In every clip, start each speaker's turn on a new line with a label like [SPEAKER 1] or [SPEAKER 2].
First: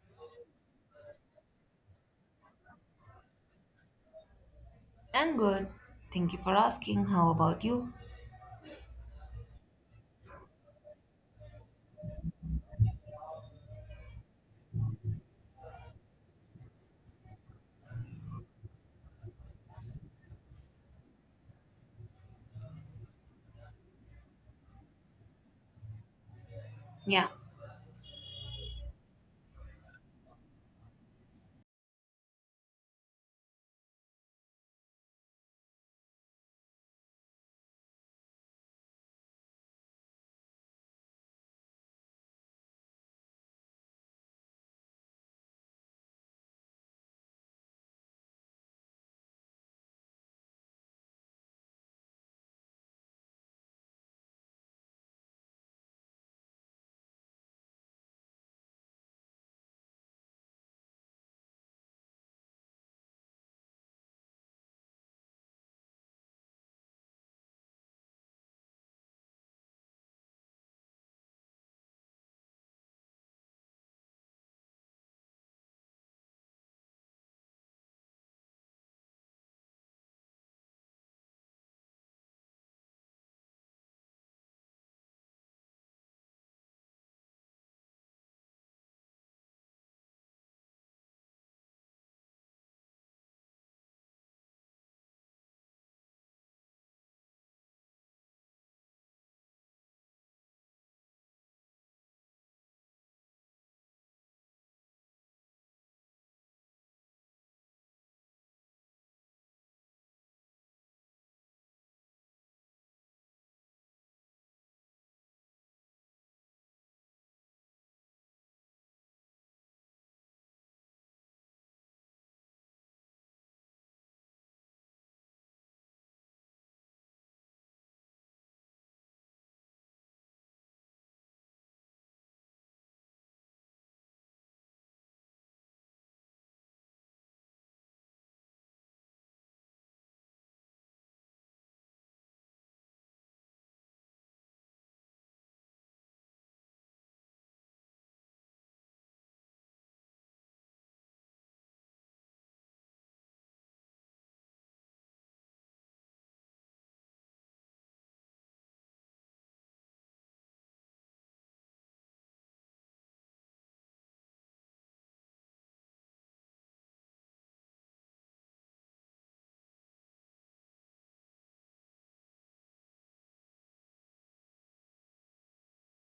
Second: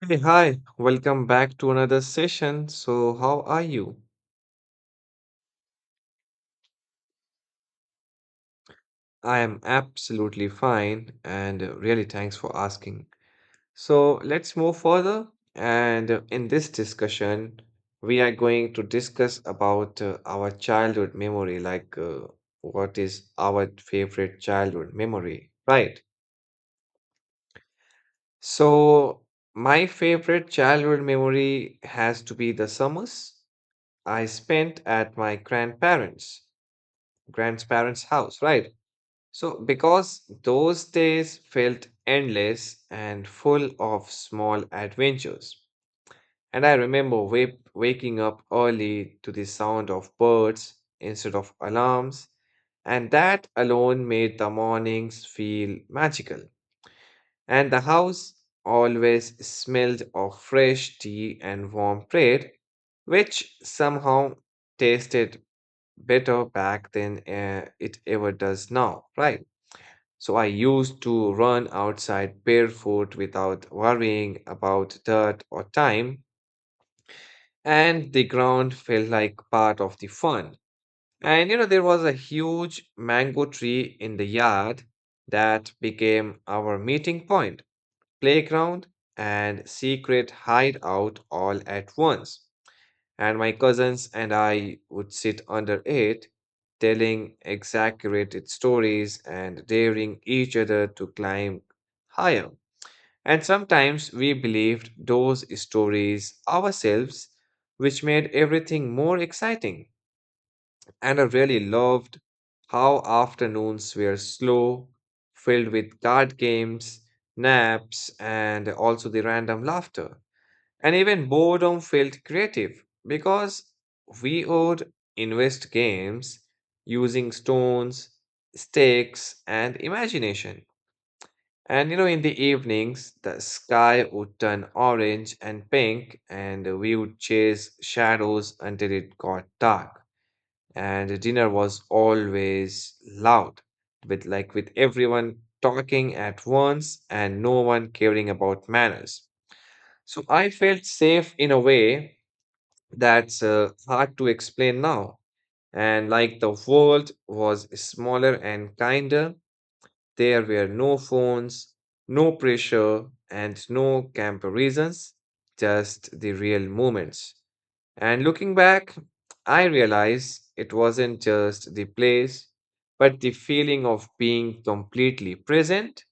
[SPEAKER 1] Hey, hi, welcome back to another session. So, how are you?
[SPEAKER 2] I'm good. Thank you for asking. How about you?
[SPEAKER 1] I am absolutely fine and really thanks for asking. So, let's move further. And in this discussion, we are going to discuss about our childhood memory, like what is our favorite childhood memory, right?
[SPEAKER 2] Yeah,
[SPEAKER 1] So, my favorite childhood memory has to be the summers I spent at my grandparents' house, right? So, because those days felt endless and full of small adventures. And I remember waking up early to the sound of birds instead of alarms, and that alone made the mornings feel magical. And the house always smelled of fresh tea and warm bread, which somehow tasted better back than it ever does now, right? So I used to run outside barefoot without worrying about dirt or time, and the ground felt like part of the fun. And you know, there was a huge mango tree in the yard that became our meeting point, playground, and secret hideout all at once, and my cousins and I would sit under it, telling exaggerated stories and daring each other to climb higher. And sometimes we believed those stories ourselves, which made everything more exciting. And I really loved how afternoons were slow, filled with card games, naps, and also the random laughter. And even boredom felt creative because we would invest games using stones, sticks, and imagination. And you know, in the evenings, the sky would turn orange and pink, and we would chase shadows until it got dark. And dinner was always loud, with like with everyone talking at once and no one caring about manners. So I felt safe in a way that's hard to explain now. And like the world was smaller and kinder, there were no phones, no pressure, and no comparisons, just the real moments. And looking back, I realize it wasn't just the place, but the feeling of being completely present,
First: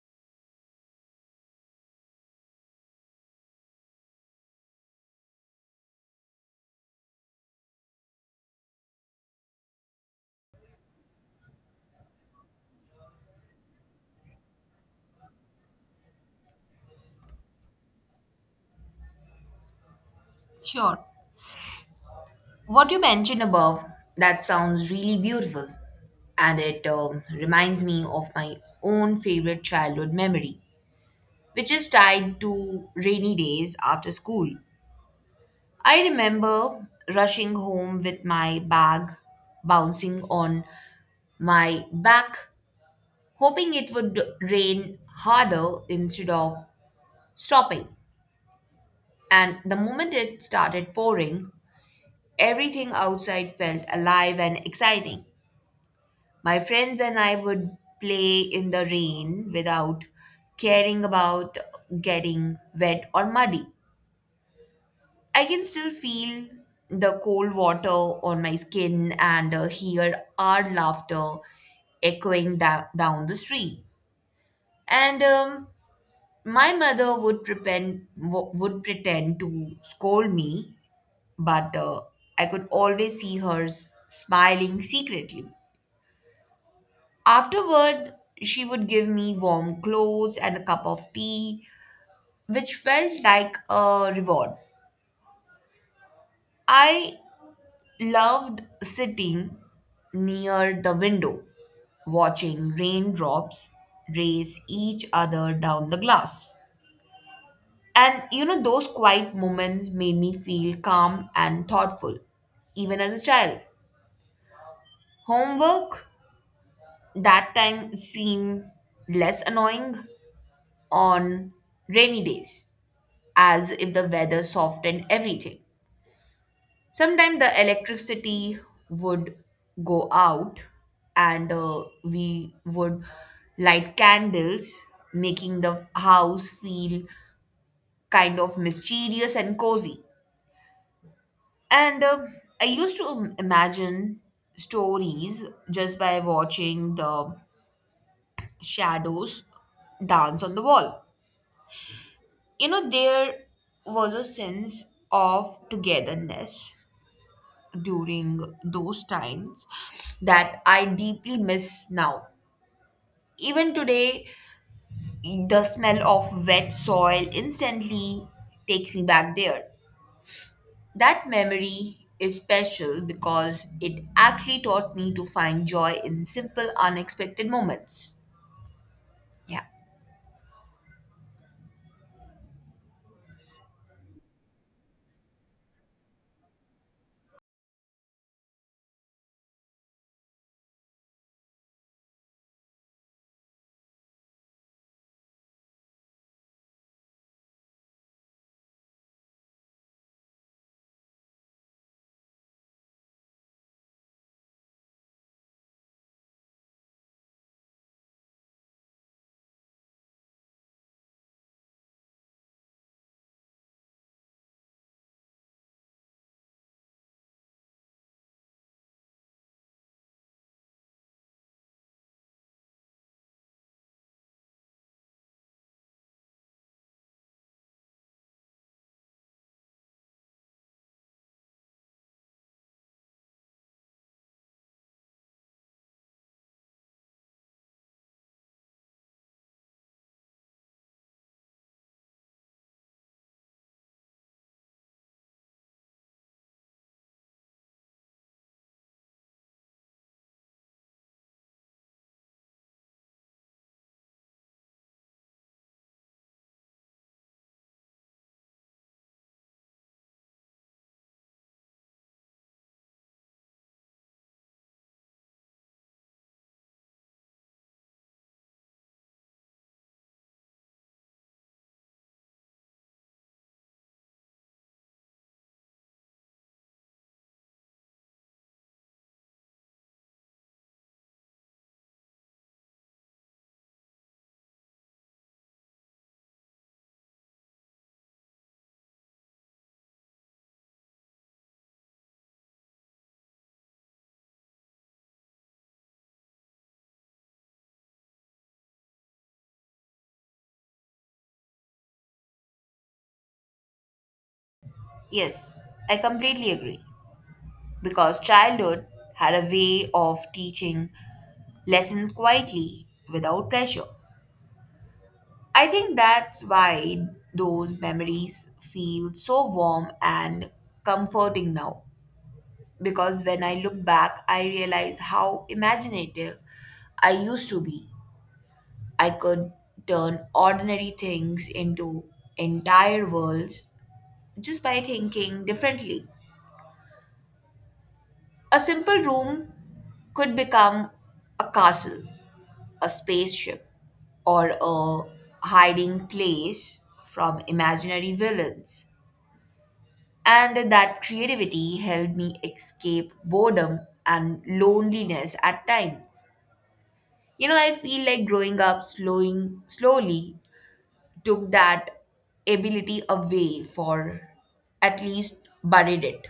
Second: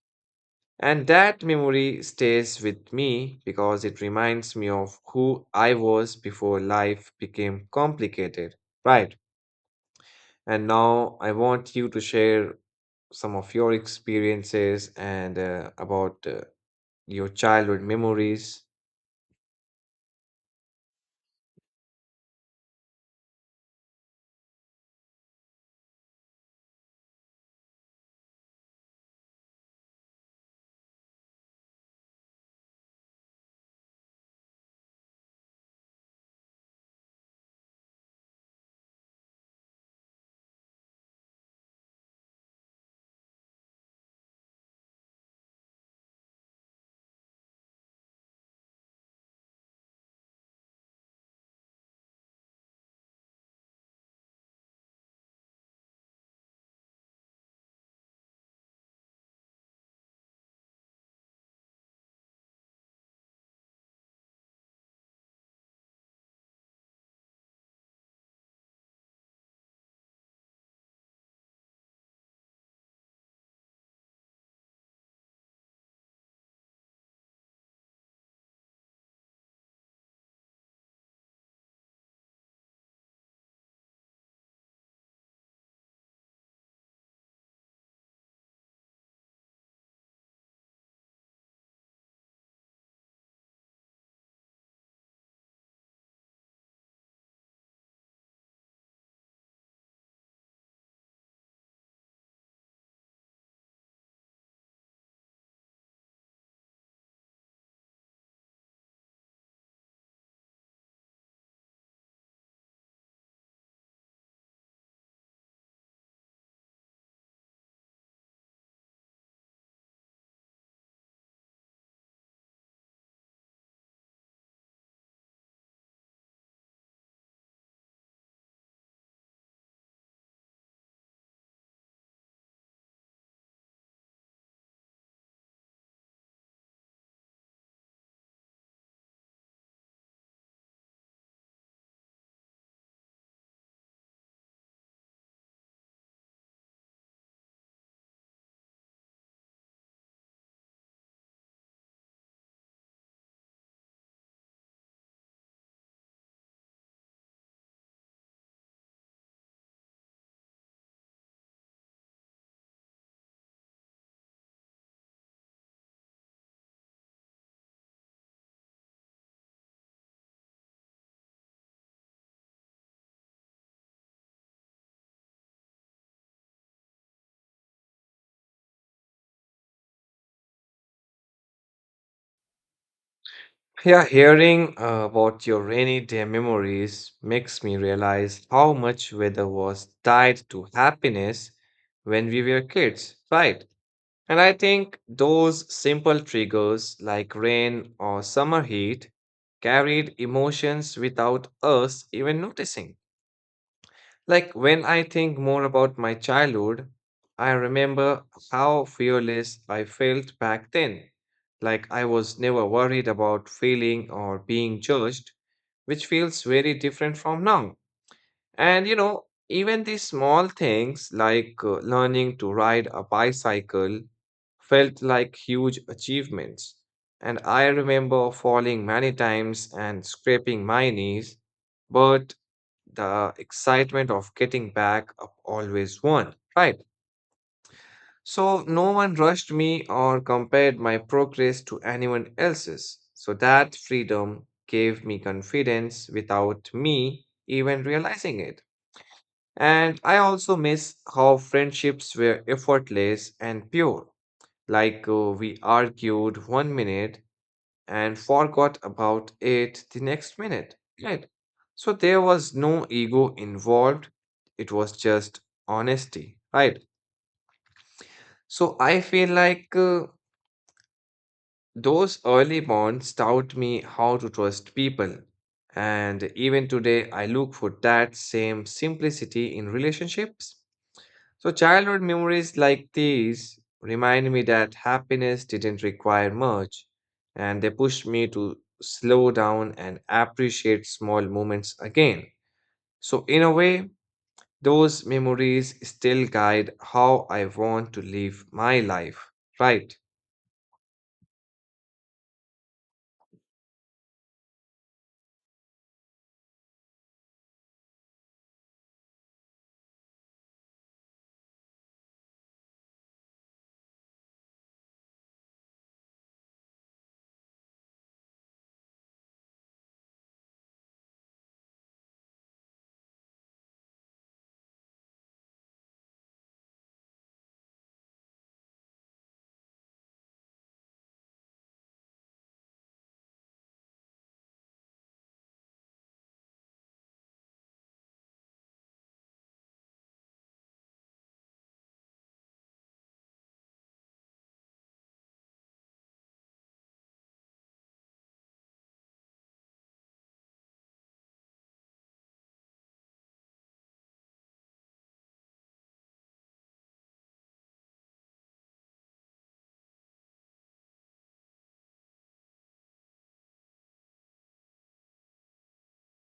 [SPEAKER 1] and that memory stays with me because it reminds me of who I was before life became complicated. Right. And now I want you to share some of your experiences and about your childhood memories.
[SPEAKER 2] sure. What you mentioned above, that sounds really beautiful. And it reminds me of my own favorite childhood memory, which is tied to rainy days after school. I remember rushing home with my bag bouncing on my back, hoping it would rain harder instead of stopping. And the moment it started pouring, everything outside felt alive and exciting. My friends and I would play in the rain without caring about getting wet or muddy. I can still feel the cold water on my skin and hear our laughter echoing down the street. And My mother would would pretend to scold me, but I could always see her smiling secretly. Afterward, she would give me warm clothes and a cup of tea, which felt like a reward. I loved sitting near the window, watching raindrops race each other down the glass. Those quiet moments made me feel calm and thoughtful, even as a child. Homework that time seemed less annoying on rainy days, as if the weather softened everything. Sometimes the electricity would go out and we would light candles, making the house feel kind of mysterious and cozy. And I used to imagine stories just by watching the shadows dance on the wall. You know, there was a sense of togetherness during those times that I deeply miss now. Even today, the smell of wet soil instantly takes me back there. That memory is special because it actually taught me to find joy in simple, unexpected moments. Yeah,
[SPEAKER 1] Yeah, hearing about your rainy day memories makes me realize how much weather was tied to happiness when we were kids, right? And I think those simple triggers like rain or summer heat carried emotions without us even noticing. Like when I think more about my childhood, I remember how fearless I felt back then. Like I was never worried about failing or being judged, which feels very different from now. And you know, even these small things like learning to ride a bicycle felt like huge achievements. And I remember falling many times and scraping my knees, but the excitement of getting back up always won, right? So no one rushed me or compared my progress to anyone else's. So that freedom gave me confidence without me even realizing it. And I also miss how friendships were effortless and pure. Like we argued one minute and forgot about it the next minute, right? So there was no ego involved, it was just honesty, right? So I feel like those early bonds taught me how to trust people. And even today, I look for that same simplicity in relationships. So, childhood memories like these remind me that happiness didn't require much, and they pushed me to slow down and appreciate small moments again. So, in a way, those memories still guide how I want to live my life, right?
[SPEAKER 2] yes, I completely agree. Because childhood had a way of teaching lessons quietly without pressure. I think that's why those memories feel so warm and comforting now. Because when I look back, I realize how imaginative I used to be. I could turn ordinary things into entire worlds just by thinking differently. A simple room could become a castle, a spaceship, or a hiding place from imaginary villains. And that creativity helped me escape boredom and loneliness at times. You know, I feel like growing up slowing slowly took that ability away, for at least buried it.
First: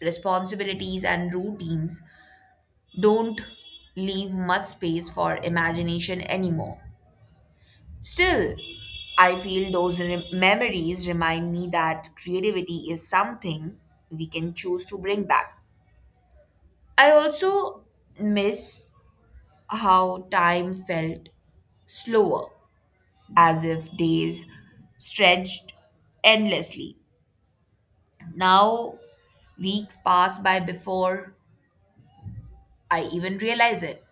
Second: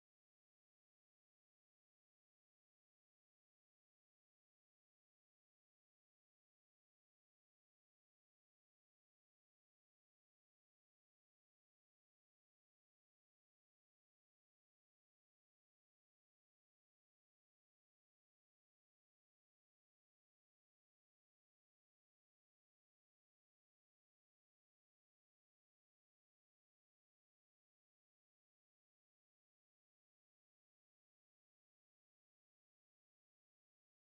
[SPEAKER 2] Responsibilities and routines don't leave much space for imagination anymore. Still, I feel those memories remind me that creativity is something we can choose to bring back. I also miss how time felt slower, as if days stretched endlessly. Now, weeks pass by before I even realize it.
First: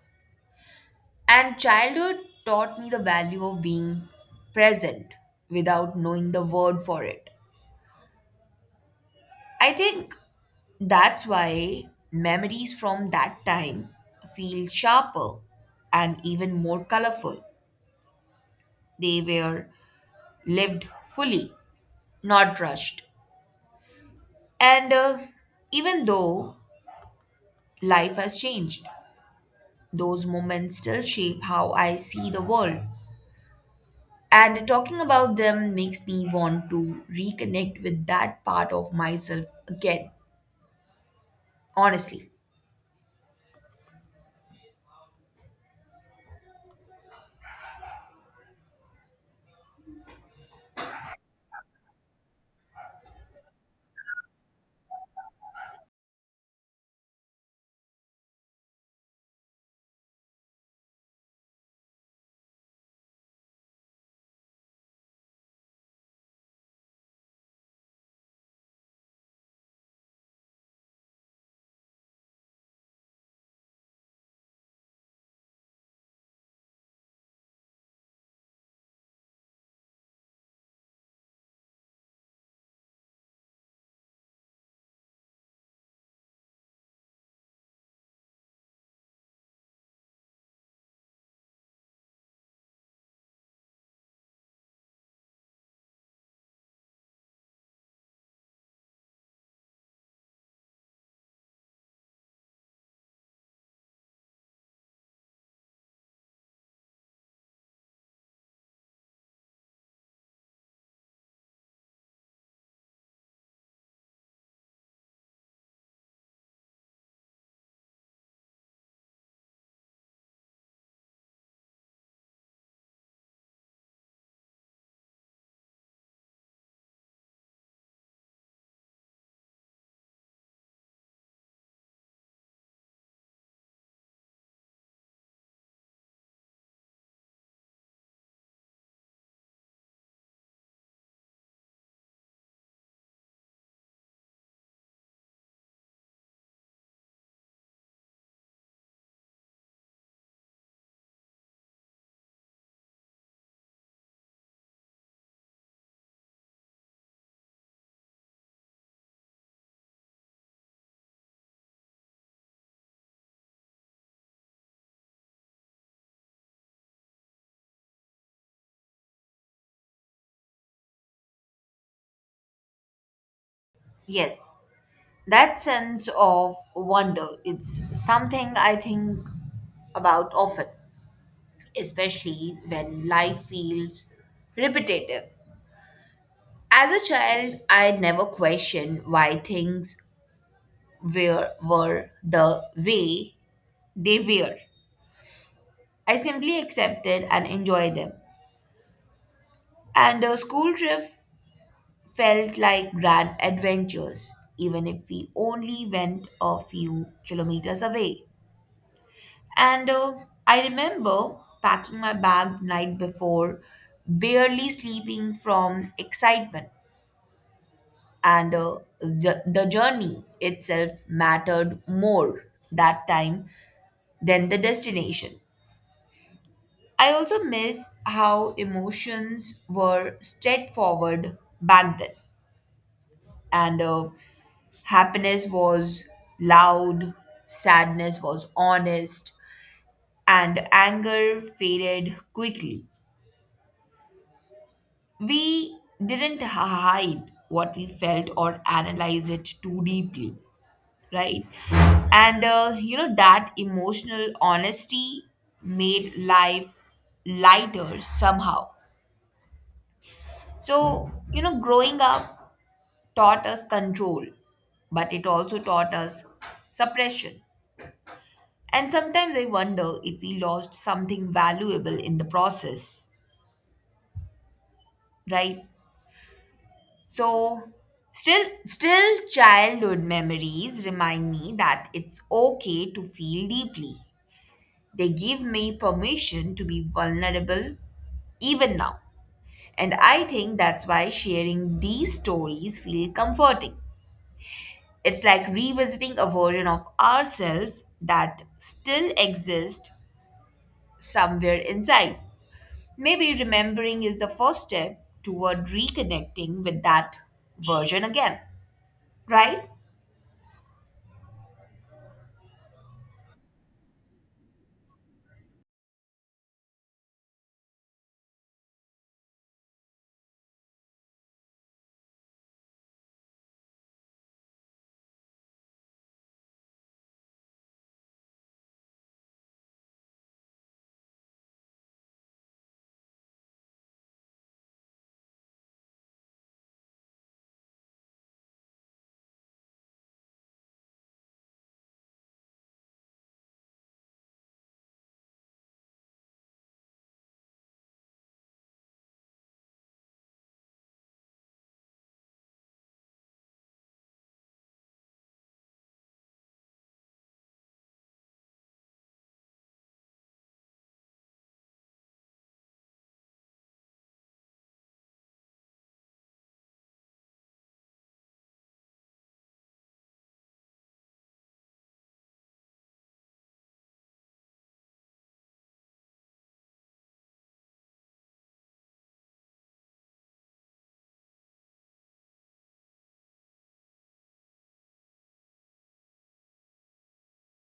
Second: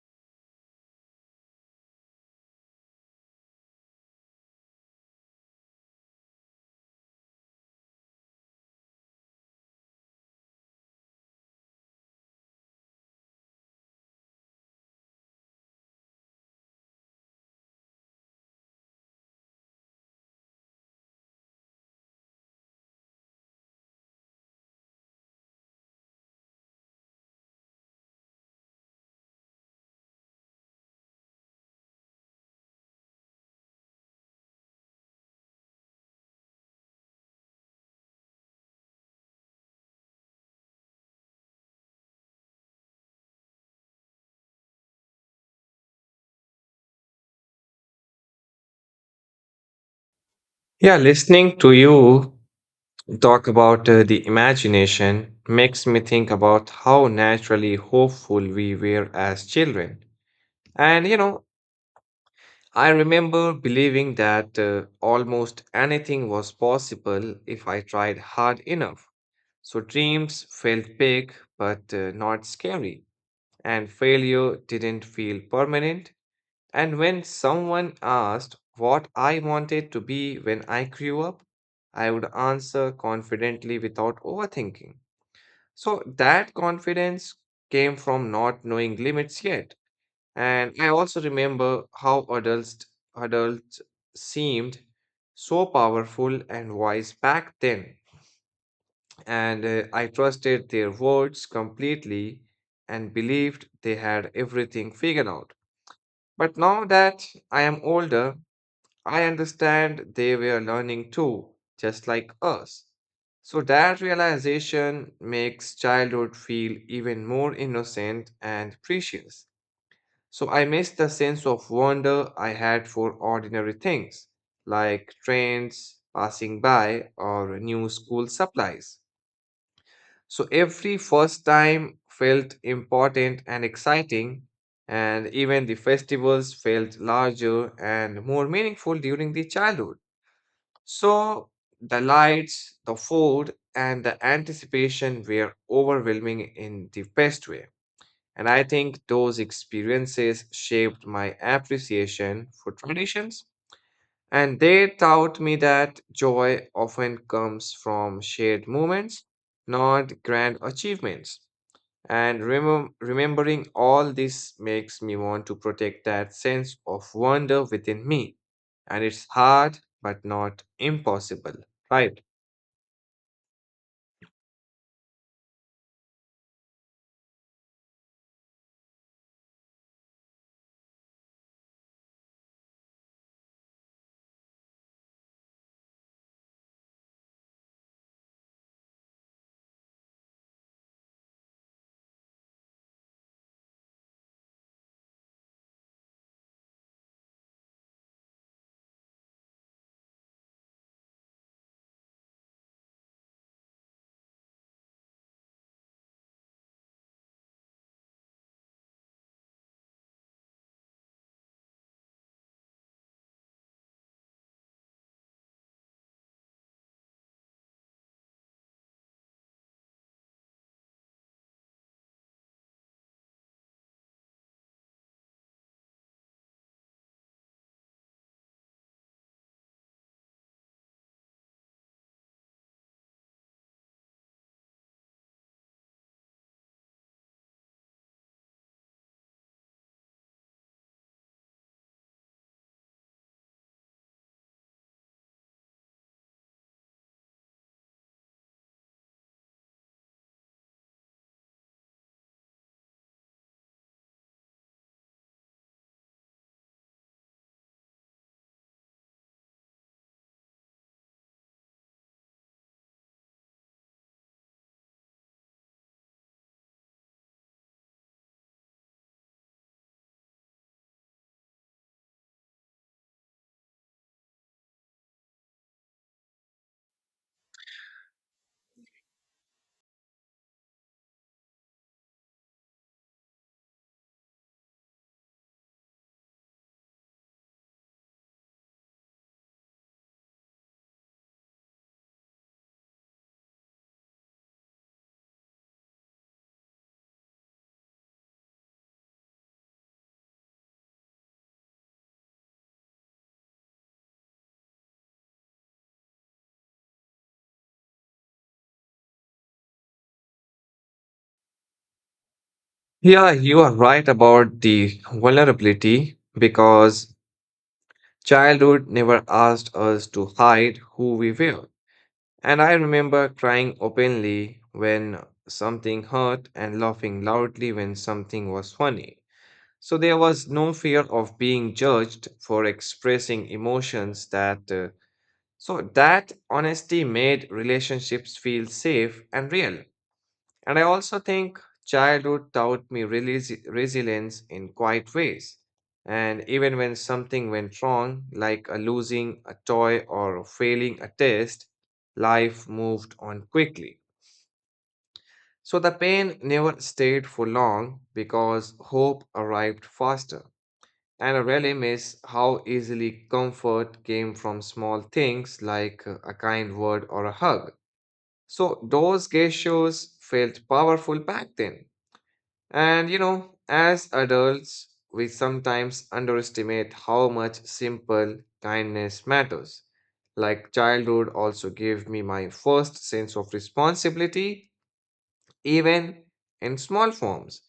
[SPEAKER 2] And childhood taught me the value of being present without knowing the word for it. I think that's why memories from that time feel sharper and even more colorful. They were lived fully, not rushed. And Even though life has changed, those moments still shape how I see the world. And talking about them makes me want to reconnect with that part of myself again, honestly.
[SPEAKER 1] Yeah, listening to you talk about the imagination makes me think about how naturally hopeful we were as children. And you know, I remember believing that almost anything was possible if I tried hard enough. So dreams felt big but not scary, and failure didn't feel permanent. And when someone asked what I wanted to be when I grew up, I would answer confidently without overthinking. So that confidence came from not knowing limits yet. And I also remember how adults seemed so powerful and wise back then, and I trusted their words completely and believed they had everything figured out. But now that I am older, I understand they were learning too, just like us. So that realization makes childhood feel even more innocent and precious. So I miss the sense of wonder I had for ordinary things like trains passing by or new school supplies. So every first time felt important and exciting, and even the festivals felt larger and more meaningful during the childhood. So the lights, the food, and the anticipation were overwhelming in the best way. And I think those experiences shaped my appreciation for traditions. And they taught me that joy often comes from shared moments, not grand achievements. And remembering all this makes me want to protect that sense of wonder within me. And it's hard, but not impossible, right?
[SPEAKER 2] Yes, that sense of wonder, it's something I think about often, especially when life feels repetitive. As a child, I never questioned why things were the way they were. I simply accepted and enjoyed them. And a school trip felt like grand adventures, even if we only went a few kilometers away. And I remember packing my bag the night before, barely sleeping from excitement. And the journey itself mattered more that time than the destination. I also miss how emotions were straightforward back then, and happiness was loud, sadness was honest, and anger faded quickly. We didn't hide what we felt or analyze it too deeply, right? That emotional honesty made life lighter somehow. So, you know, growing up taught us control, but it also taught us suppression. And sometimes I wonder if we lost something valuable in the process, right? So, still childhood memories remind me that it's okay to feel deeply. They give me permission to be vulnerable even now. And I think that's why sharing these stories feel comforting. It's like revisiting a version of ourselves that still exists somewhere inside. Maybe remembering is the first step toward reconnecting with that version again, right?
[SPEAKER 1] Yeah, you are right about the vulnerability, because childhood never asked us to hide who we were. And I remember crying openly when something hurt and laughing loudly when something was funny. So there was no fear of being judged for expressing emotions that so that honesty made relationships feel safe and real. And I also think childhood taught me resilience in quiet ways. And even when something went wrong, like a losing a toy or failing a test, life moved on quickly. So the pain never stayed for long because hope arrived faster. And I really miss how easily comfort came from small things like a kind word or a hug. So those gestures felt powerful back then. And you know, as adults, we sometimes underestimate how much simple kindness matters. Like childhood also gave me my first sense of responsibility, even in small forms.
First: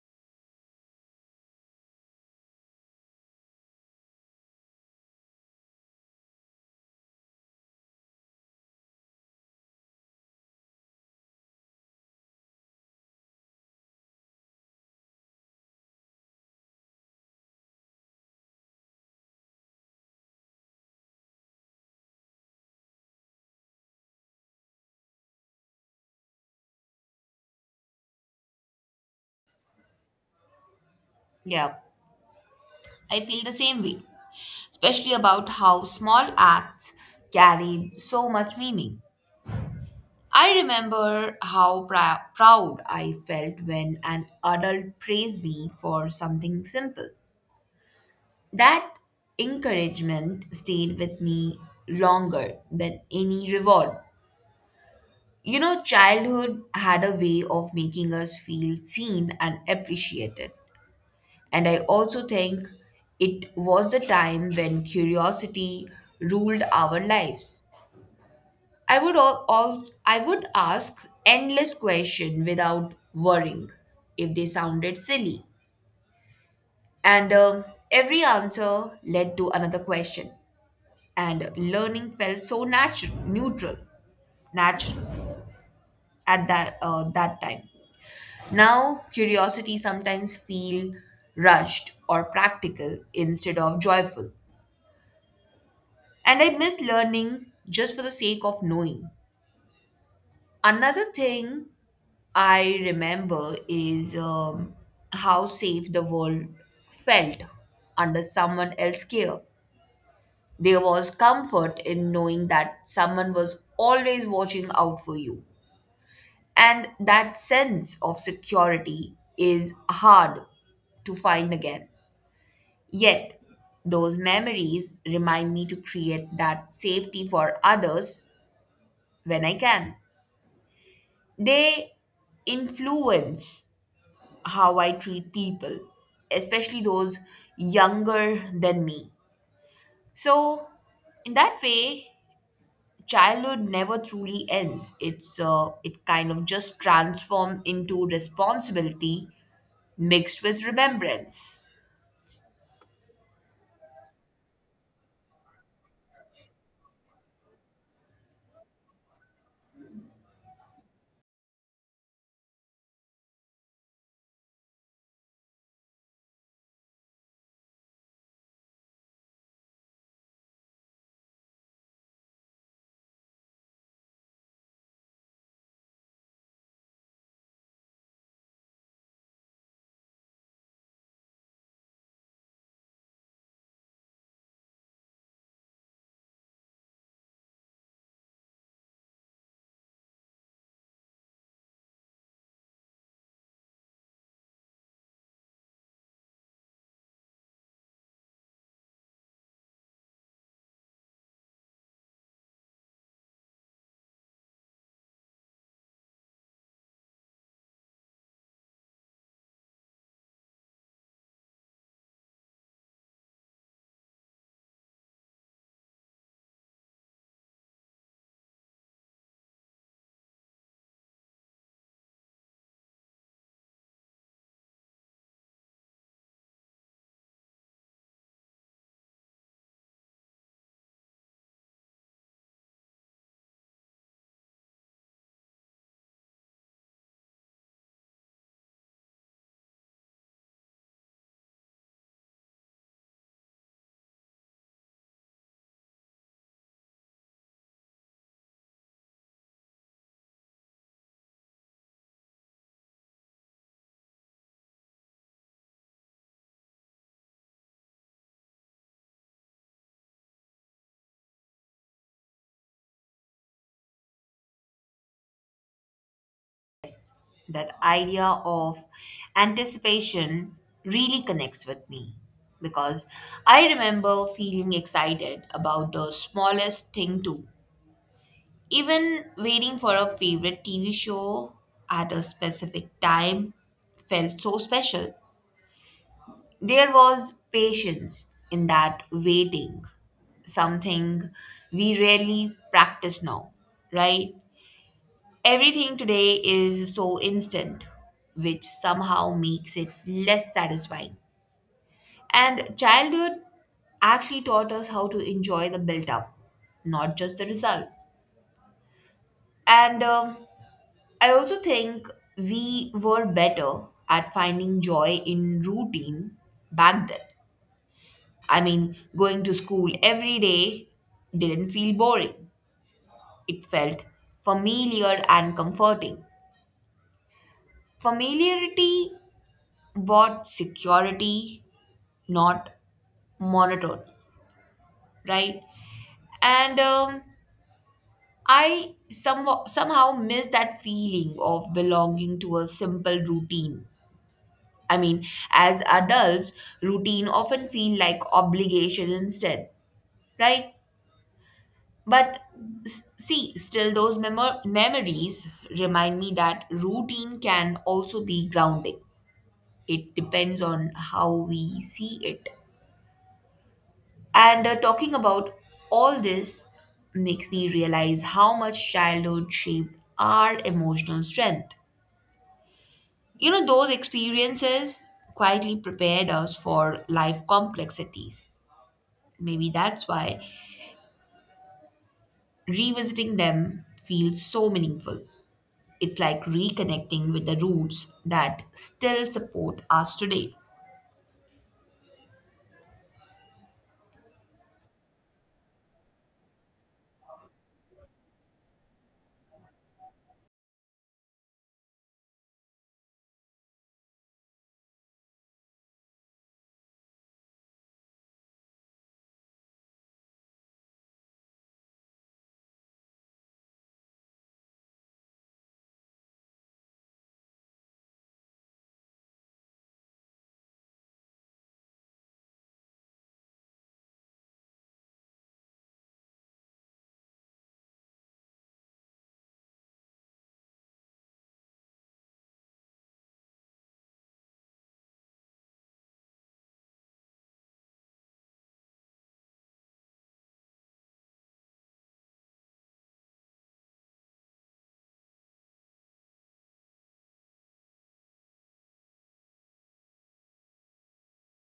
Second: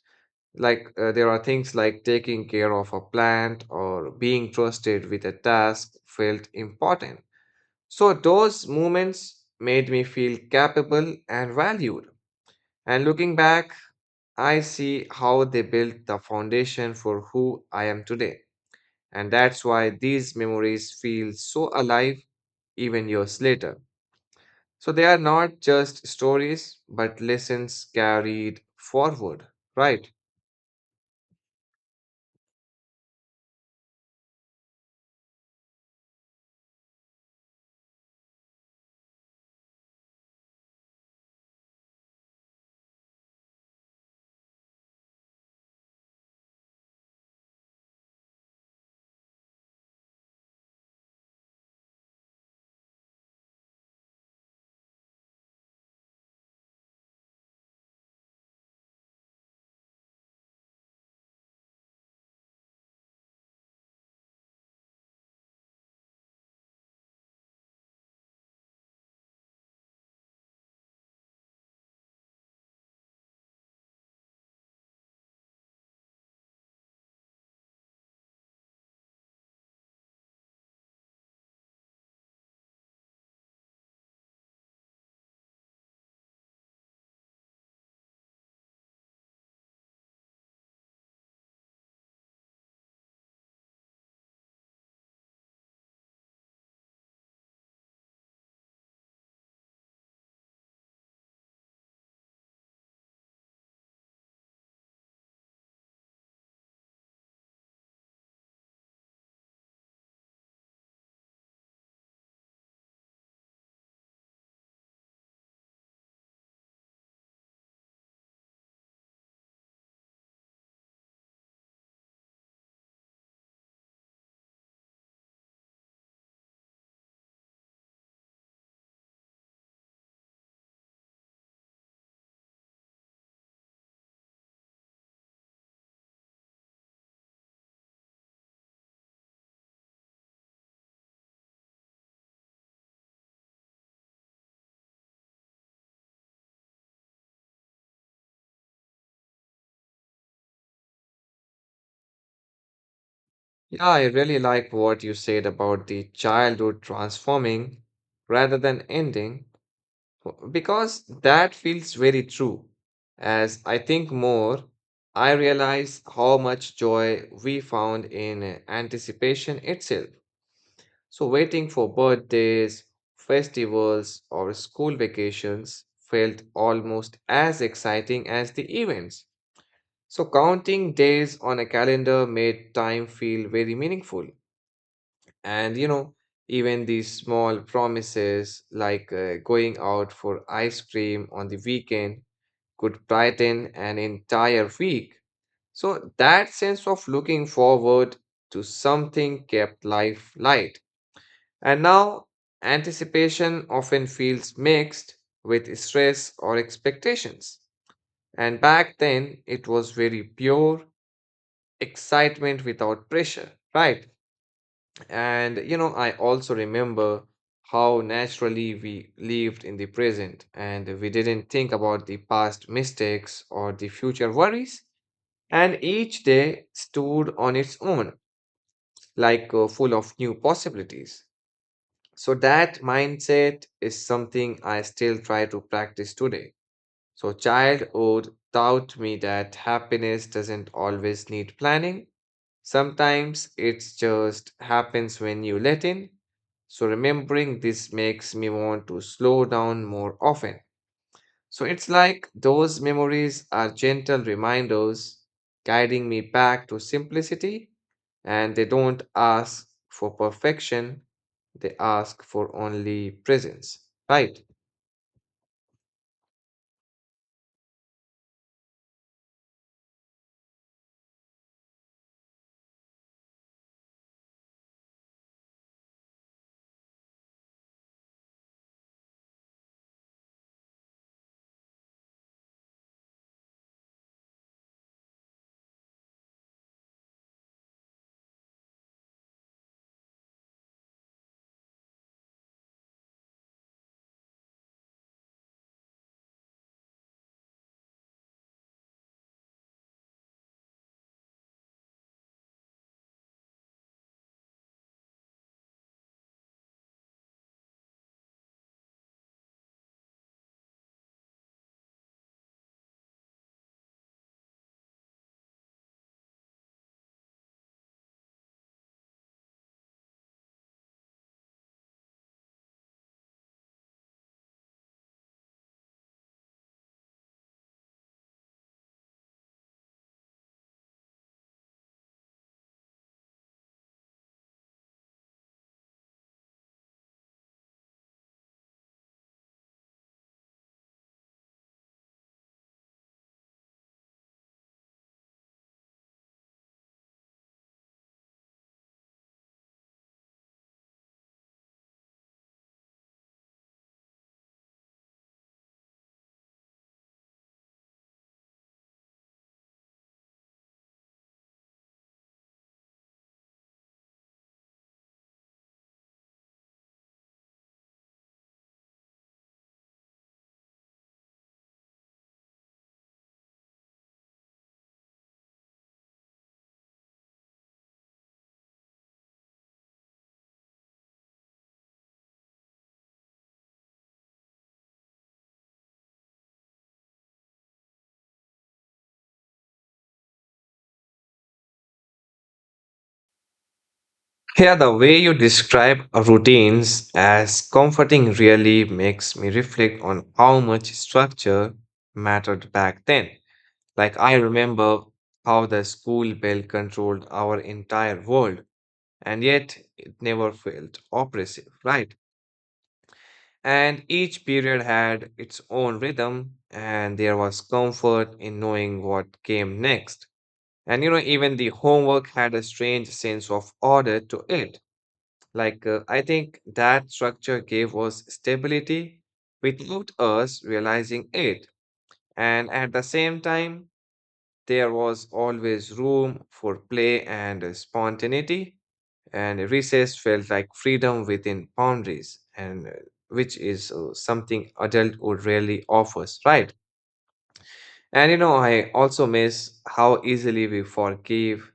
[SPEAKER 1] Like there are things like taking care of a plant or being trusted with a task felt important. So those moments made me feel capable and valued. And looking back, I see how they built the foundation for who I am today, and that's why these memories feel so alive even years later. So they are not just stories, but lessons carried forward, right?
[SPEAKER 2] Yeah, I feel the same way, especially about how small acts carry so much meaning. I remember how proud I felt when an adult praised me for something simple. That encouragement stayed with me longer than any reward. You know, childhood had a way of making us feel seen and appreciated. And I also think it was the time when curiosity ruled our lives. I would ask endless question without worrying if they sounded silly. And Every answer led to another question. And learning felt so natural at that time. Now curiosity sometimes feel rushed or practical instead of joyful. And I miss learning just for the sake of knowing. Another thing I remember is how safe the world felt under someone else's care. There was comfort in knowing that someone was always watching out for you. And that sense of security is hard to find again. Yet, those memories remind me to create that safety for others when I can. They influence how I treat people, especially those younger than me. So, in that way, childhood never truly ends. It kind of just transforms into responsibility mixed with remembrance.
[SPEAKER 1] Yeah, I really like what you said about the childhood transforming rather than ending. Well, because that feels very true. As I think more, I realize how much joy we found in anticipation itself. So, waiting for birthdays, festivals, or school vacations felt almost as exciting as the events. So, counting days on a calendar made time feel very meaningful. And you know, even these small promises like going out for ice cream on the weekend could brighten an entire week. So that sense of looking forward to something kept life light. And now anticipation often feels mixed with stress or expectations. And back then it was very pure excitement without pressure, right? And you know, I also remember how naturally we lived in the present, and we didn't think about the past mistakes or the future worries. And each day stood on its own, like full of new possibilities. So that mindset is something I still try to practice today. So, childhood taught me that happiness doesn't always need planning. Sometimes it just happens when you let in. So, remembering this makes me want to slow down more often. So, it's like those memories are gentle reminders guiding me back to simplicity, and they don't ask for perfection, they ask for only presence, right?
[SPEAKER 2] That idea of anticipation really connects with me because I remember feeling excited about the smallest thing too. Even waiting for a favorite TV show at a specific time felt so special. There was patience in that waiting, something we rarely practice now, right? Everything today is so instant, which somehow makes it less satisfying. And childhood actually taught us how to enjoy the build up, not just the result. And I also think we were better at finding joy in routine back then. I mean, going to school every day didn't feel boring. It felt familiar and comforting. Familiarity brought security, not monotony, right? And I somehow miss that feeling of belonging to a simple routine. I mean, as adults, routine often feel like obligation instead, right? But see, still those memories remind me that routine can also be grounding. It depends on how we see it. And Talking about all this makes me realize how much childhood shaped our emotional strength. You know, those experiences quietly prepared us for life complexities. Maybe that's why revisiting them feels so meaningful. It's like reconnecting with the roots that still support us today.
[SPEAKER 1] Yeah, the way you describe routines as comforting really makes me reflect on how much structure mattered back then. Like, I remember how the school bell controlled our entire world, and yet it never felt oppressive, right? And each period had its own rhythm, and there was comfort in knowing what came next. And you know, even the homework had a strange sense of order to it like, I think that structure gave us stability without us realizing it. And at the same time, there was always room for play and spontaneity, and recess felt like freedom within boundaries, and which is something adulthood rarely offers, right? And you know, I also miss how easily we forgive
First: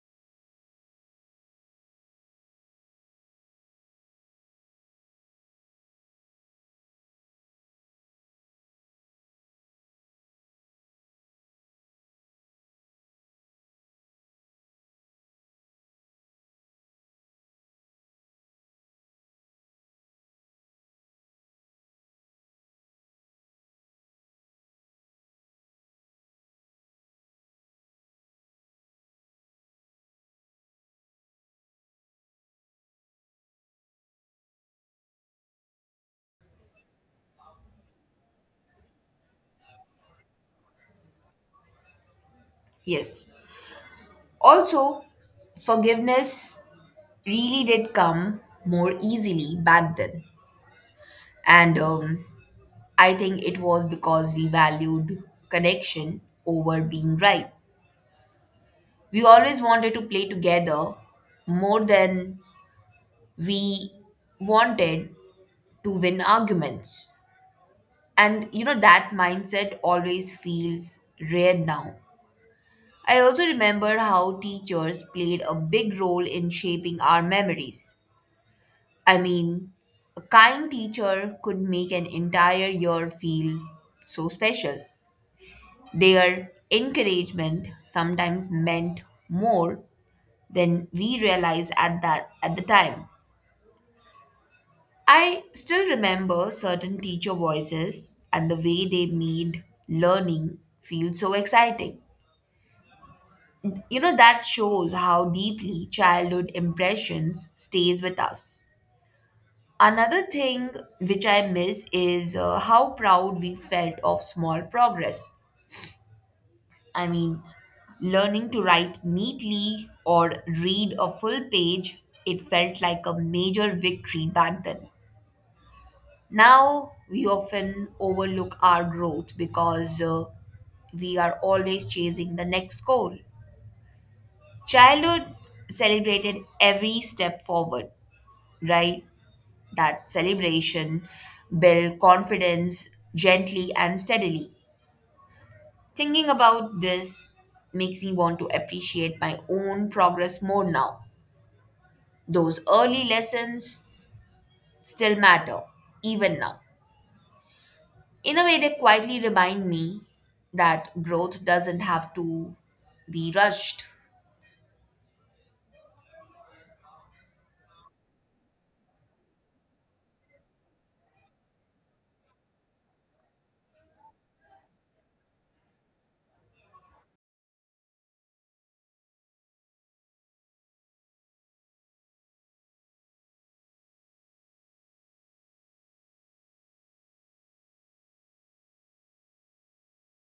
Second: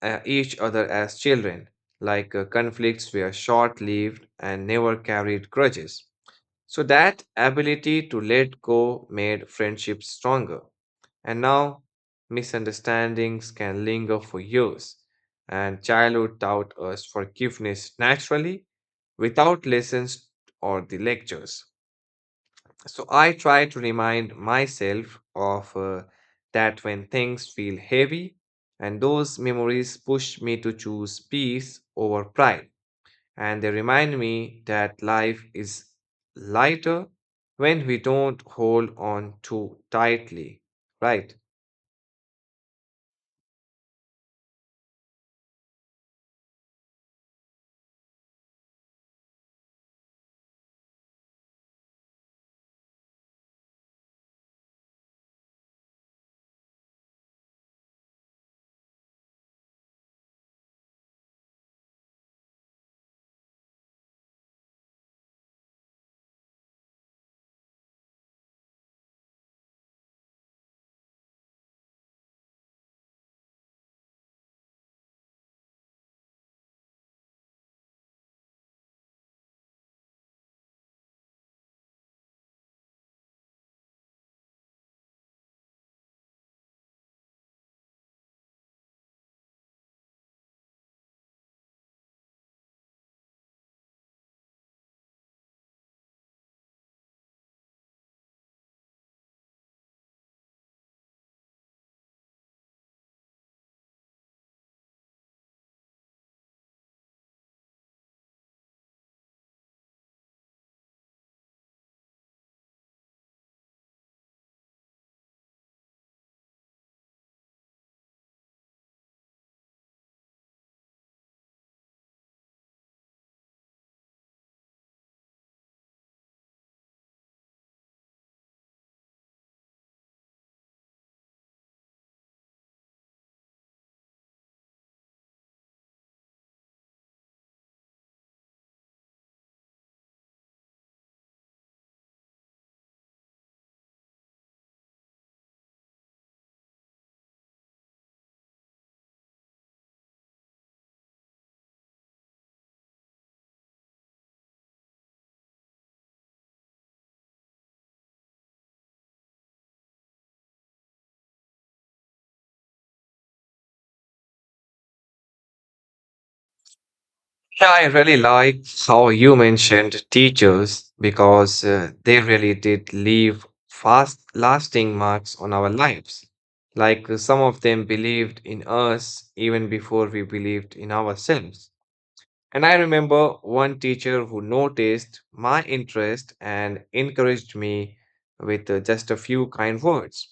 [SPEAKER 1] each other as children, like conflicts were short lived and never carried grudges. So, that ability to let go made friendships stronger. And now, misunderstandings can linger for years, and childhood taught us forgiveness naturally without lessons or the lectures. So I try to remind myself of that when things feel heavy, and those memories push me to choose peace over pride. And they remind me that life is lighter when we don't hold on too tightly, right?
[SPEAKER 2] Yes. Also, forgiveness really did come more easily back then. And I think it was because we valued connection over being right. We always wanted to play together more than we wanted to win arguments. And you know, that mindset always feels rare now. I also remember how teachers played a big role in shaping our memories. I mean, a kind teacher could make an entire year feel so special. Their encouragement sometimes meant more than we realized at the time. I still remember certain teacher voices and the way they made learning feel so exciting. You know, that shows how deeply childhood impressions stays with us. Another thing which I miss is how proud we felt of small progress. I mean, learning to write neatly or read a full page, it felt like a major victory back then. Now, we often overlook our growth because we are always chasing the next goal. Childhood celebrated every step forward, right? That celebration build confidence gently and steadily. Thinking about this makes me want to appreciate my own progress more now. Those early lessons still matter, even now. In a way, they quietly remind me that growth doesn't have to be rushed.
[SPEAKER 1] Yeah, I really like how you mentioned teachers because they really did leave fast lasting marks on our lives. Like some of them believed in us even before we believed in ourselves. And I remember one teacher who noticed my interest and encouraged me with just a few kind words.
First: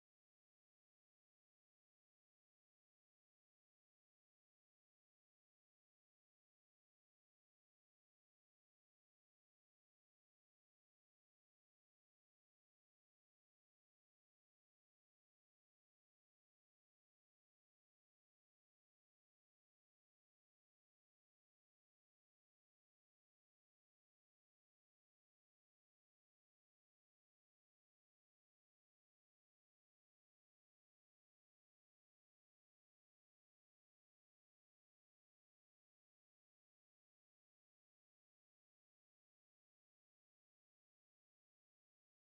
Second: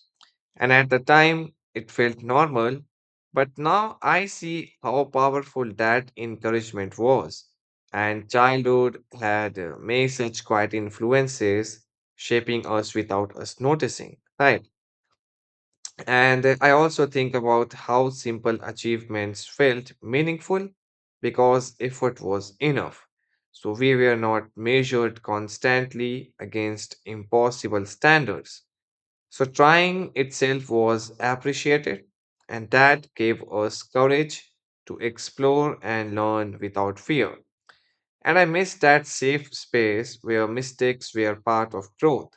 [SPEAKER 1] And at the time, it felt normal, but now I see how powerful that encouragement was. And childhood had made such quiet influences shaping us without us noticing, right? And I also think about how simple achievements felt meaningful because effort was enough. So we were not measured constantly against impossible standards. So trying itself was appreciated, and that gave us courage to explore and learn without fear. And I miss that safe space where mistakes were part of growth.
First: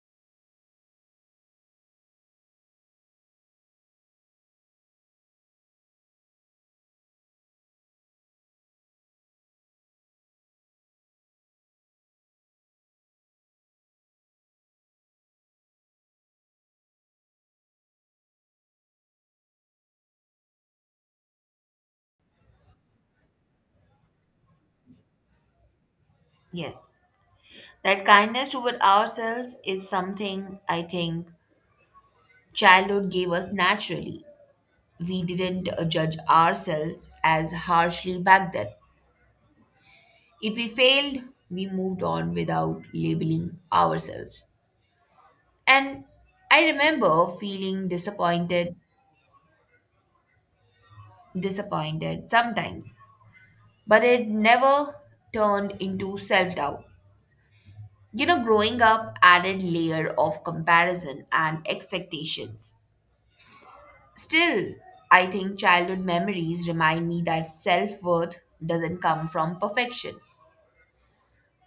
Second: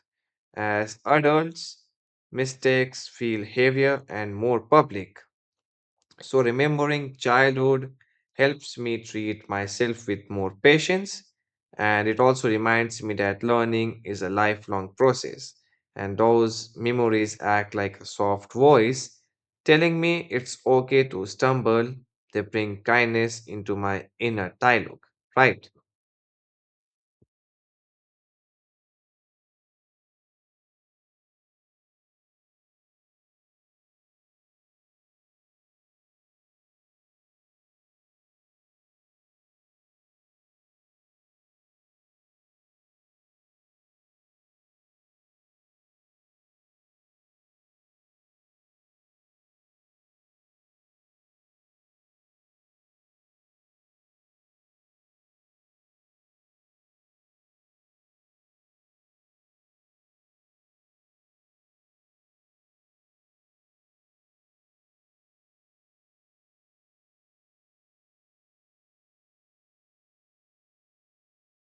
[SPEAKER 1] As adults, mistakes feel heavier and more public. So, remembering childhood helps me treat myself with more patience, and it also reminds me that learning is a lifelong process. And those memories act like a soft voice telling me it's okay to stumble. They bring kindness into my inner dialogue. Right.
[SPEAKER 2] Yes. That kindness toward ourselves is something I think childhood gave us naturally. We didn't judge ourselves as harshly back then. If we failed, we moved on without labeling ourselves. And I remember feeling disappointed sometimes, but it never turned into self doubt. You know, growing up added layer of comparison and expectations. Still, I think childhood memories remind me that self worth doesn't come from perfection.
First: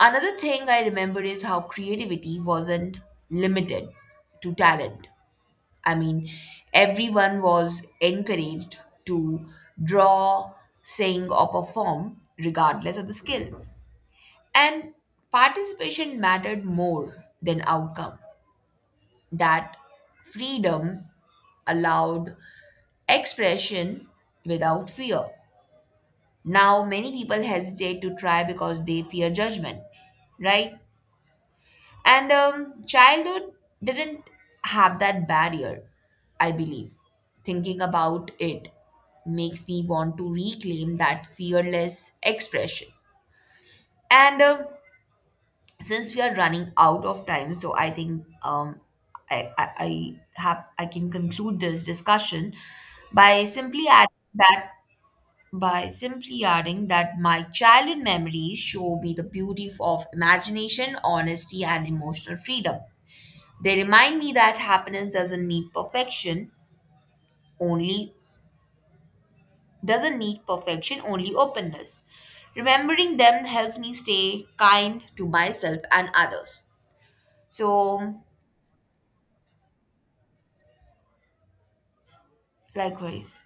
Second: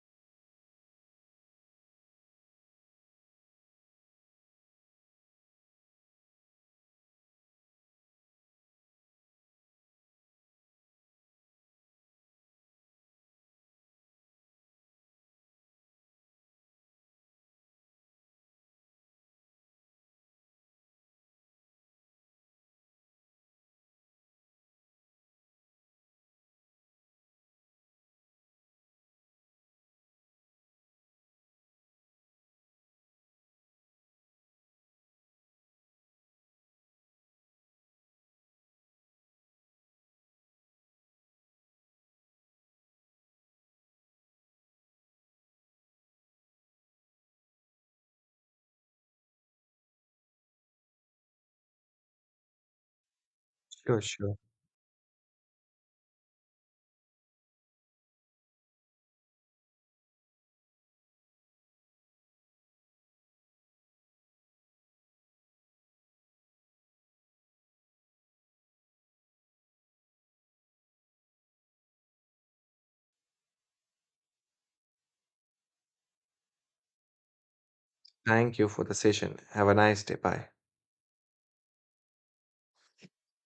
[SPEAKER 2] Another thing I remember is how creativity wasn't limited to talent. I mean, everyone was encouraged to draw, sing, or perform, regardless of the skill. And participation mattered more than outcome. That freedom allowed expression without fear. Now, many people hesitate to try because they fear judgment, right? And Childhood didn't have that barrier, I believe. Thinking about it makes me want to reclaim that fearless expression. And Since we are running out of time, so I think I can conclude this discussion by simply
[SPEAKER 1] Sure,
[SPEAKER 2] adding
[SPEAKER 1] sure.
[SPEAKER 2] that that my childhood memories show me the beauty of imagination, honesty, and emotional freedom. They remind me that happiness only doesn't need perfection, only openness. Remembering them helps me stay kind to myself and others. So,
[SPEAKER 1] Thank you for the session. Have a nice day. Bye.
[SPEAKER 2] likewise.